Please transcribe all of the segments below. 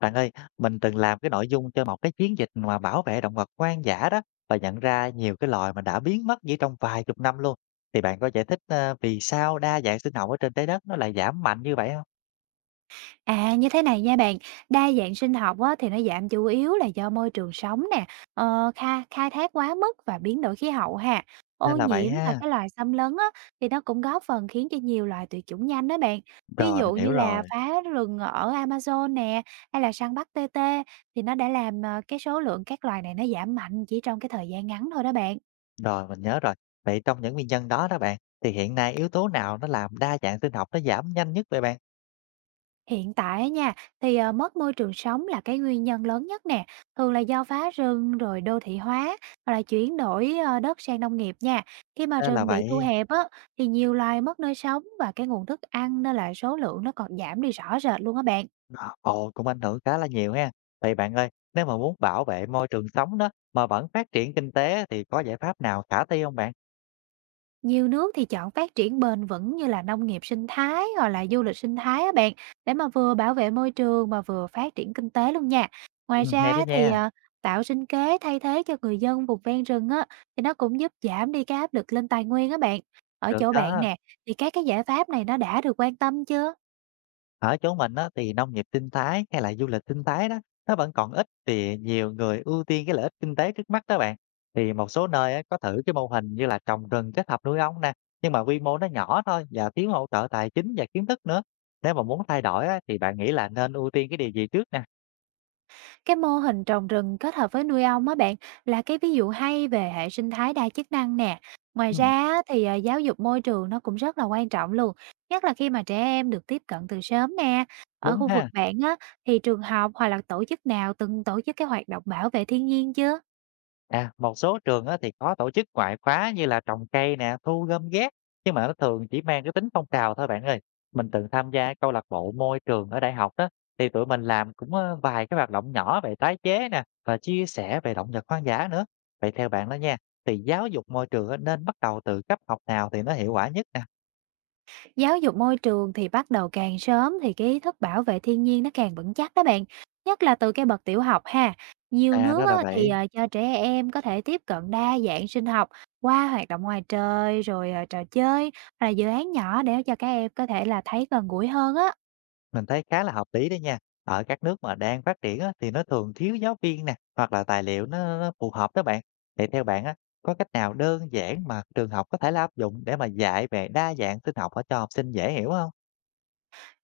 Bạn ơi, mình từng làm cái nội dung cho một cái chiến dịch mà bảo vệ động vật hoang dã đó và nhận ra nhiều cái loài mà đã biến mất chỉ trong vài chục năm luôn. Thì bạn có giải thích vì sao đa dạng sinh học ở trên trái đất nó lại giảm mạnh như vậy không? À, như thế này nha bạn, đa dạng sinh học á, thì nó giảm chủ yếu là do môi trường sống nè, khai thác quá mức và biến đổi khí hậu ha. Nên Ô là vậy nhiễm và ha. cái loài xâm lấn á, thì nó cũng góp phần khiến cho nhiều loài tuyệt chủng nhanh đó bạn. Ví Rồi dụ mình hiểu như rồi. là phá rừng ở Amazon nè, hay là săn bắt tê tê thì nó đã làm cái số lượng các loài này nó giảm mạnh chỉ trong cái thời gian ngắn thôi đó bạn. Rồi mình nhớ rồi. Vậy trong những nguyên nhân đó đó bạn, thì hiện nay yếu tố nào nó làm đa dạng sinh học nó giảm nhanh nhất vậy bạn? Hiện tại á nha, thì, mất môi trường sống là cái nguyên nhân lớn nhất nè, thường là do phá rừng rồi đô thị hóa hoặc là chuyển đổi đất sang nông nghiệp nha. Khi mà Nên là rừng bị thu vậy. hẹp á, thì nhiều loài mất nơi sống và cái nguồn thức ăn nên là số lượng nó còn giảm đi rõ rệt luôn á bạn. Ờ, Ồ, cũng ảnh hưởng khá là nhiều ha. Vậy bạn ơi, nếu mà muốn bảo vệ môi trường sống đó mà vẫn phát triển kinh tế thì có giải pháp nào khả thi không bạn? Nhiều nước thì chọn phát triển bền vững như là nông nghiệp sinh thái hoặc là du lịch sinh thái á bạn, để mà vừa bảo vệ môi trường mà vừa phát triển kinh tế luôn nha. Ngoài Hay đó ra thì, nha, à, tạo sinh kế thay thế cho người dân vùng ven rừng á, thì nó cũng giúp giảm đi cái áp lực lên tài nguyên á bạn. Ở được chỗ bạn đó. nè, thì các cái giải pháp này nó đã được quan tâm chưa? Ở chỗ mình á, thì nông nghiệp sinh thái hay là du lịch sinh thái đó, nó vẫn còn ít thì nhiều người ưu tiên cái lợi ích kinh tế trước mắt đó bạn. Thì một số nơi á, có thử cái mô hình như là trồng rừng kết hợp nuôi ong nè, nhưng mà quy mô nó nhỏ thôi và thiếu hỗ trợ tài chính và kiến thức nữa. Nếu mà muốn thay đổi á, thì bạn nghĩ là nên ưu tiên cái điều gì trước nè? Cái mô hình trồng rừng kết hợp với nuôi ong á bạn là cái ví dụ hay về hệ sinh thái đa chức năng nè. Ngoài ra Ừm, á, thì à, giáo dục môi trường nó cũng rất là quan trọng luôn, nhất là khi mà trẻ em được tiếp cận từ sớm nè. Ở đúng khu vực ha. bạn á thì trường học hoặc là tổ chức nào từng tổ chức cái hoạt động bảo vệ thiên nhiên chưa? À, một số trường á, thì có tổ chức ngoại khóa như là trồng cây nè, thu gom rác, nhưng mà nó thường chỉ mang cái tính phong trào thôi bạn ơi. Mình từng tham gia câu lạc bộ môi trường ở đại học đó, thì tụi mình làm cũng vài cái hoạt động nhỏ về tái chế nè và chia sẻ về động vật hoang dã nữa. Vậy theo bạn đó nha, thì giáo dục môi trường á, nên bắt đầu từ cấp học nào thì nó hiệu quả nhất nè? Giáo dục môi trường thì bắt đầu càng sớm thì cái ý thức bảo vệ thiên nhiên nó càng vững chắc đó bạn, nhất là từ cái bậc tiểu học ha. Nhiều À, đó nước là á, thì, vậy. ờ, cho trẻ em có thể tiếp cận đa dạng sinh học qua hoạt động ngoài trời, rồi trò chơi, hoặc là dự án nhỏ để cho các em có thể là thấy gần gũi hơn á. Mình thấy khá là hợp lý đấy nha. Ở các nước mà đang phát triển á, thì nó thường thiếu giáo viên nè, hoặc là tài liệu nó phù hợp đó bạn. Thì theo bạn á, có cách nào đơn giản mà trường học có thể là áp dụng để mà dạy về đa dạng sinh học ở cho học sinh dễ hiểu không?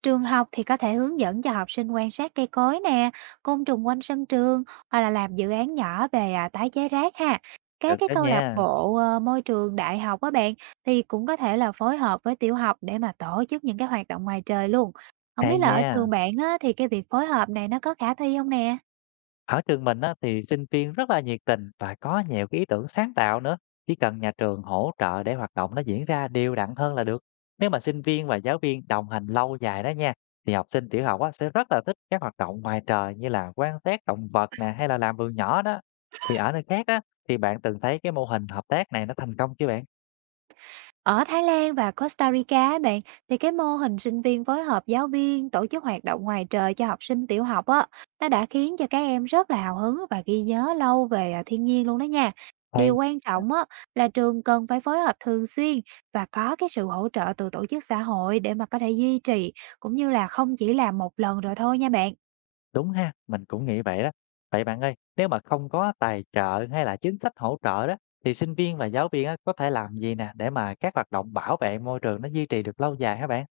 Trường học thì có thể hướng dẫn cho học sinh quan sát cây cối nè, côn trùng quanh sân trường hoặc là làm dự án nhỏ về tái chế rác ha. Được Các cái đó câu lạc nha. bộ môi trường đại học á bạn thì cũng có thể là phối hợp với tiểu học để mà tổ chức những cái hoạt động ngoài trời luôn. Không Hay biết là ở nha. trường bạn á, thì cái việc phối hợp này nó có khả thi không nè? Ở trường mình á, thì sinh viên rất là nhiệt tình và có nhiều cái ý tưởng sáng tạo nữa. Chỉ cần nhà trường hỗ trợ để hoạt động nó diễn ra đều đặn hơn là được. Nếu mà sinh viên và giáo viên đồng hành lâu dài đó nha, thì học sinh tiểu học á, sẽ rất là thích các hoạt động ngoài trời như là quan sát động vật nè hay là làm vườn nhỏ đó. Thì ở nơi khác á, thì bạn từng thấy cái mô hình hợp tác này nó thành công chưa bạn? Ở Thái Lan và Costa Rica á bạn, thì cái mô hình sinh viên phối hợp giáo viên tổ chức hoạt động ngoài trời cho học sinh tiểu học á, nó đã khiến cho các em rất là hào hứng và ghi nhớ lâu về thiên nhiên luôn đó nha. Hay. Điều quan trọng á, là trường cần phải phối hợp thường xuyên và có cái sự hỗ trợ từ tổ chức xã hội để mà có thể duy trì cũng như là không chỉ làm một lần rồi thôi nha bạn. Đúng ha, mình cũng nghĩ vậy đó. Vậy bạn ơi, nếu mà không có tài trợ hay là chính sách hỗ trợ đó, thì sinh viên và giáo viên á, có thể làm gì nè để mà các hoạt động bảo vệ môi trường nó duy trì được lâu dài hả bạn?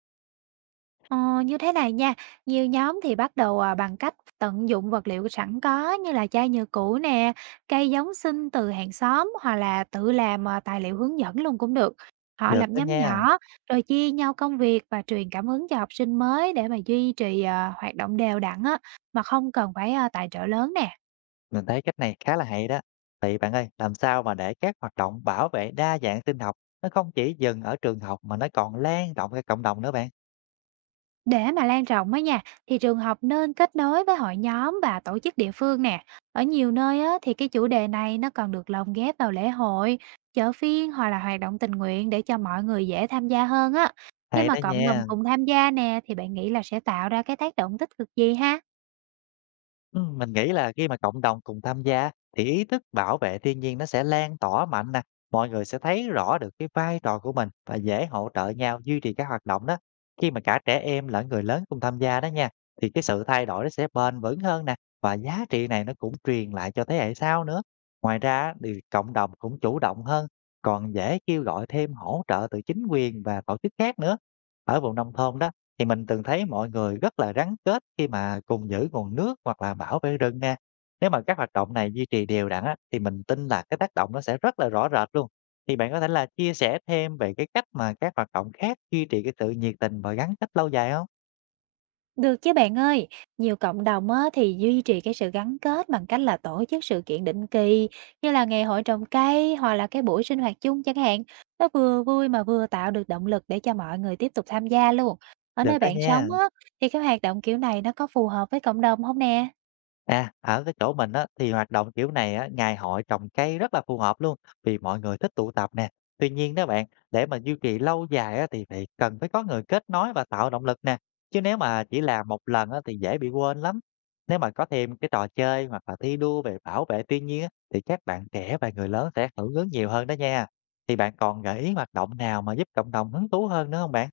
Ờ, Như thế này nha, nhiều nhóm thì bắt đầu bằng cách tận dụng vật liệu sẵn có như là chai nhựa cũ nè, cây giống sinh từ hàng xóm hoặc là tự làm tài liệu hướng dẫn luôn cũng được. Họ Được lập đó nhóm nha, nhỏ rồi chia nhau công việc và truyền cảm hứng cho học sinh mới để mà duy trì hoạt động đều đặn á, mà không cần phải tài trợ lớn nè. mình thấy cách này khá là hay đó. Vậy bạn ơi, làm sao mà để các hoạt động bảo vệ đa dạng sinh học nó không chỉ dừng ở trường học mà nó còn lan rộng ra cộng đồng nữa bạn? Để mà lan rộng á nha, thì trường học nên kết nối với hội nhóm và tổ chức địa phương nè. Ở nhiều nơi á, thì cái chủ đề này nó còn được lồng ghép vào lễ hội, chợ phiên hoặc là hoạt động tình nguyện để cho mọi người dễ tham gia hơn á. Khi Hay mà đó cộng đồng nha. cùng tham gia nè, thì bạn nghĩ là sẽ tạo ra cái tác động tích cực gì ha? Mình nghĩ là khi mà cộng đồng cùng tham gia thì ý thức bảo vệ thiên nhiên nó sẽ lan tỏa mạnh nè, mọi người sẽ thấy rõ được cái vai trò của mình và dễ hỗ trợ nhau duy trì các hoạt động đó. Khi mà cả trẻ em lẫn người lớn cùng tham gia đó nha, thì cái sự thay đổi nó sẽ bền vững hơn nè và giá trị này nó cũng truyền lại cho thế hệ sau nữa. Ngoài ra á, thì cộng đồng cũng chủ động hơn, còn dễ kêu gọi thêm hỗ trợ từ chính quyền và tổ chức khác nữa. Ở vùng nông thôn đó thì mình từng thấy mọi người rất là gắn kết khi mà cùng giữ nguồn nước hoặc là bảo vệ rừng nha. Nếu mà các hoạt động này duy trì đều đặn á, thì mình tin là cái tác động nó sẽ rất là rõ rệt luôn. Thì bạn có thể là chia sẻ thêm về cái cách mà các hoạt động khác duy trì cái sự nhiệt tình và gắn kết lâu dài không? Được chứ bạn ơi, nhiều cộng đồng á, thì duy trì cái sự gắn kết bằng cách là tổ chức sự kiện định kỳ như là ngày hội trồng cây hoặc là cái buổi sinh hoạt chung chẳng hạn. Nó vừa vui mà vừa tạo được động lực để cho mọi người tiếp tục tham gia luôn. Ở Được nơi đó bạn nha. sống á, thì cái hoạt động kiểu này nó có phù hợp với cộng đồng không nè? À, ở cái chỗ mình á, thì hoạt động kiểu này á, ngày hội trồng cây rất là phù hợp luôn vì mọi người thích tụ tập nè. Tuy nhiên đó bạn, để mà duy trì lâu dài á, thì phải cần phải có người kết nối và tạo động lực nè. Chứ nếu mà chỉ làm một lần á, thì dễ bị quên lắm. Nếu mà có thêm cái trò chơi hoặc là thi đua về bảo vệ thiên nhiên á, thì các bạn trẻ và người lớn sẽ hưởng ứng nhiều hơn đó nha. Thì bạn còn gợi ý hoạt động nào mà giúp cộng đồng hứng thú hơn nữa không bạn?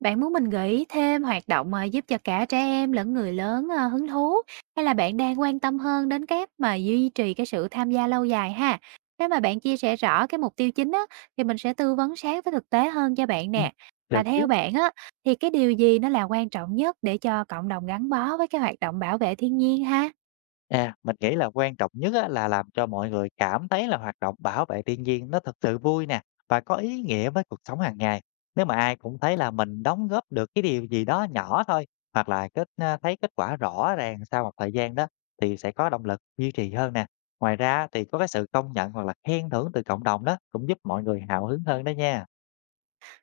Bạn muốn mình gợi ý thêm hoạt động, à, giúp cho cả trẻ em lẫn người lớn hứng thú, hay là bạn đang quan tâm hơn đến cái mà duy trì cái sự tham gia lâu dài ha? Nếu mà bạn chia sẻ rõ cái mục tiêu chính á, thì mình sẽ tư vấn sát với thực tế hơn cho bạn Ừ. nè. Được Và theo chứ. bạn á, thì cái điều gì nó là quan trọng nhất để cho cộng đồng gắn bó với cái hoạt động bảo vệ thiên nhiên ha? À, mình nghĩ là quan trọng nhất á, là làm cho mọi người cảm thấy là hoạt động bảo vệ thiên nhiên nó thật sự vui nè và có ý nghĩa với cuộc sống hàng ngày. Nếu mà ai cũng thấy là mình đóng góp được cái điều gì đó nhỏ thôi hoặc là thấy kết quả rõ ràng sau một thời gian đó thì sẽ có động lực duy trì hơn nè. Ngoài ra thì có cái sự công nhận hoặc là khen thưởng từ cộng đồng đó cũng giúp mọi người hào hứng hơn đó nha.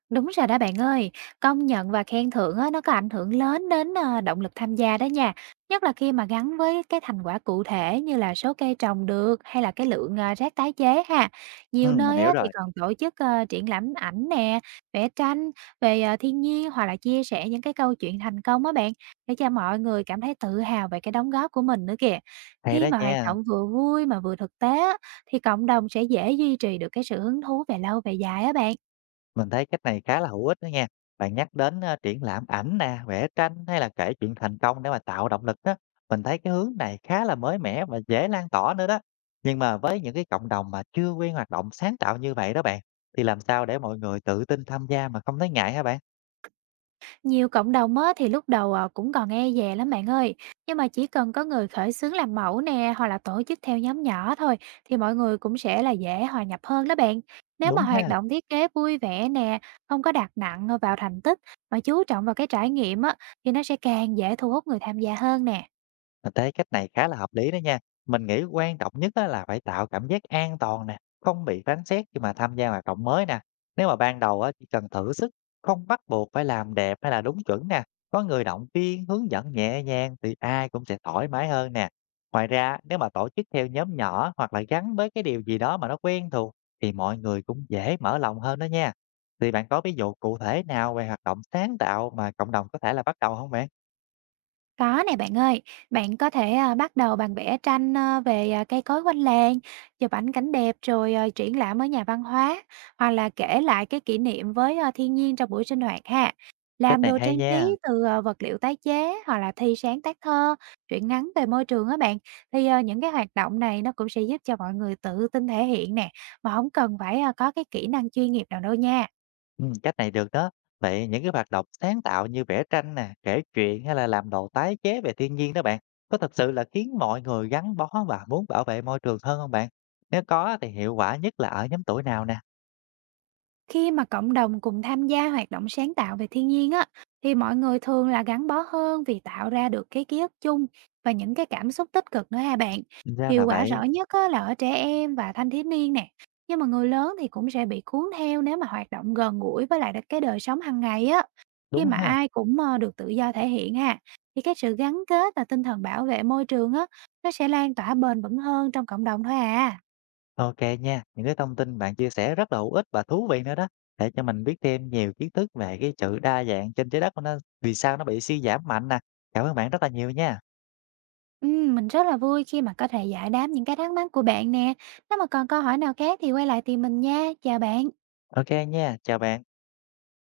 Đúng rồi đó bạn ơi, công nhận và khen thưởng á, nó có ảnh hưởng lớn đến động lực tham gia đó nha. Nhất là khi mà gắn với cái thành quả cụ thể như là số cây trồng được hay là cái lượng rác tái chế ha. Nhiều Ừ, mình nơi hiểu á, thì rồi. còn tổ chức, ờ, triển lãm ảnh nè, vẽ tranh về thiên nhiên hoặc là chia sẻ những cái câu chuyện thành công á bạn, để cho mọi người cảm thấy tự hào về cái đóng góp của mình nữa kìa. Hay đó Khi mà hoạt nha. động vừa vui mà vừa thực tế á, thì cộng đồng sẽ dễ duy trì được cái sự hứng thú về lâu về dài á bạn. Mình thấy cách này khá là hữu ích đó nha. Bạn nhắc đến triển lãm ảnh nè, vẽ tranh hay là kể chuyện thành công để mà tạo động lực đó. Mình thấy cái hướng này khá là mới mẻ và dễ lan tỏa nữa đó. Nhưng mà với những cái cộng đồng mà chưa quen hoạt động sáng tạo như vậy đó bạn, thì làm sao để mọi người tự tin tham gia mà không thấy ngại hả bạn? Nhiều cộng đồng á, thì lúc đầu cũng còn e dè lắm bạn ơi. Nhưng mà chỉ cần có người khởi xướng làm mẫu nè hoặc là tổ chức theo nhóm nhỏ thôi thì mọi người cũng sẽ là dễ hòa nhập hơn đó bạn. Nếu mà Đúng hoạt ha. động thiết kế vui vẻ nè, không có đặt nặng vào thành tích mà chú trọng vào cái trải nghiệm á, thì nó sẽ càng dễ thu hút người tham gia hơn nè. Mình thấy cách này khá là hợp lý đó nha. Mình nghĩ quan trọng nhất á là phải tạo cảm giác an toàn nè, không bị phán xét khi mà tham gia hoạt động mới nè. Nếu mà ban đầu á, chỉ cần thử sức, không bắt buộc phải làm đẹp hay là đúng chuẩn nè. Có người động viên, hướng dẫn nhẹ nhàng thì ai cũng sẽ thoải mái hơn nè. Ngoài ra, nếu mà tổ chức theo nhóm nhỏ hoặc là gắn với cái điều gì đó mà nó quen thuộc thì mọi người cũng dễ mở lòng hơn đó nha. Thì bạn có ví dụ cụ thể nào về hoạt động sáng tạo mà cộng đồng có thể là bắt đầu không bạn? Có nè bạn ơi, bạn có thể bắt đầu bằng vẽ tranh về cây cối quanh làng, chụp ảnh cảnh đẹp rồi triển lãm ở nhà văn hóa, hoặc là kể lại cái kỷ niệm với thiên nhiên trong buổi sinh hoạt ha. Cách Làm này đồ hay trang nha. trí từ vật liệu tái chế hoặc là thi sáng tác thơ, truyện ngắn về môi trường á bạn, thì những cái hoạt động này nó cũng sẽ giúp cho mọi người tự tin thể hiện nè, mà không cần phải có cái kỹ năng chuyên nghiệp nào đâu nha. Cách này được đó. Vậy những cái hoạt động sáng tạo như vẽ tranh nè, kể chuyện hay là làm đồ tái chế về thiên nhiên đó bạn, có thật sự là khiến mọi người gắn bó và muốn bảo vệ môi trường hơn không bạn? Nếu có thì hiệu quả nhất là ở nhóm tuổi nào nè? Khi mà cộng đồng cùng tham gia hoạt động sáng tạo về thiên nhiên á thì mọi người thường là gắn bó hơn vì tạo ra được cái ký ức chung và những cái cảm xúc tích cực nữa ha bạn. Ra là Hiệu quả vậy, rõ nhất á, là ở trẻ em và thanh thiếu niên nè. Nhưng mà người lớn thì cũng sẽ bị cuốn theo nếu mà hoạt động gần gũi với lại cái đời sống hàng ngày á. Khi đúng mà ha. ai cũng được tự do thể hiện ha thì cái sự gắn kết và tinh thần bảo vệ môi trường á nó sẽ lan tỏa bền vững hơn trong cộng đồng thôi à. Ok nha, những cái thông tin bạn chia sẻ rất là hữu ích và thú vị nữa đó. Để cho mình biết thêm nhiều kiến thức về cái sự đa dạng trên trái đất của nó, vì sao nó bị suy giảm mạnh nè. Cảm ơn bạn rất là nhiều nha. Mình rất là vui khi mà có thể giải đáp những cái thắc mắc của bạn nè. Nếu mà còn câu hỏi nào khác thì quay lại tìm mình nha. Chào bạn. Ok nha, chào bạn.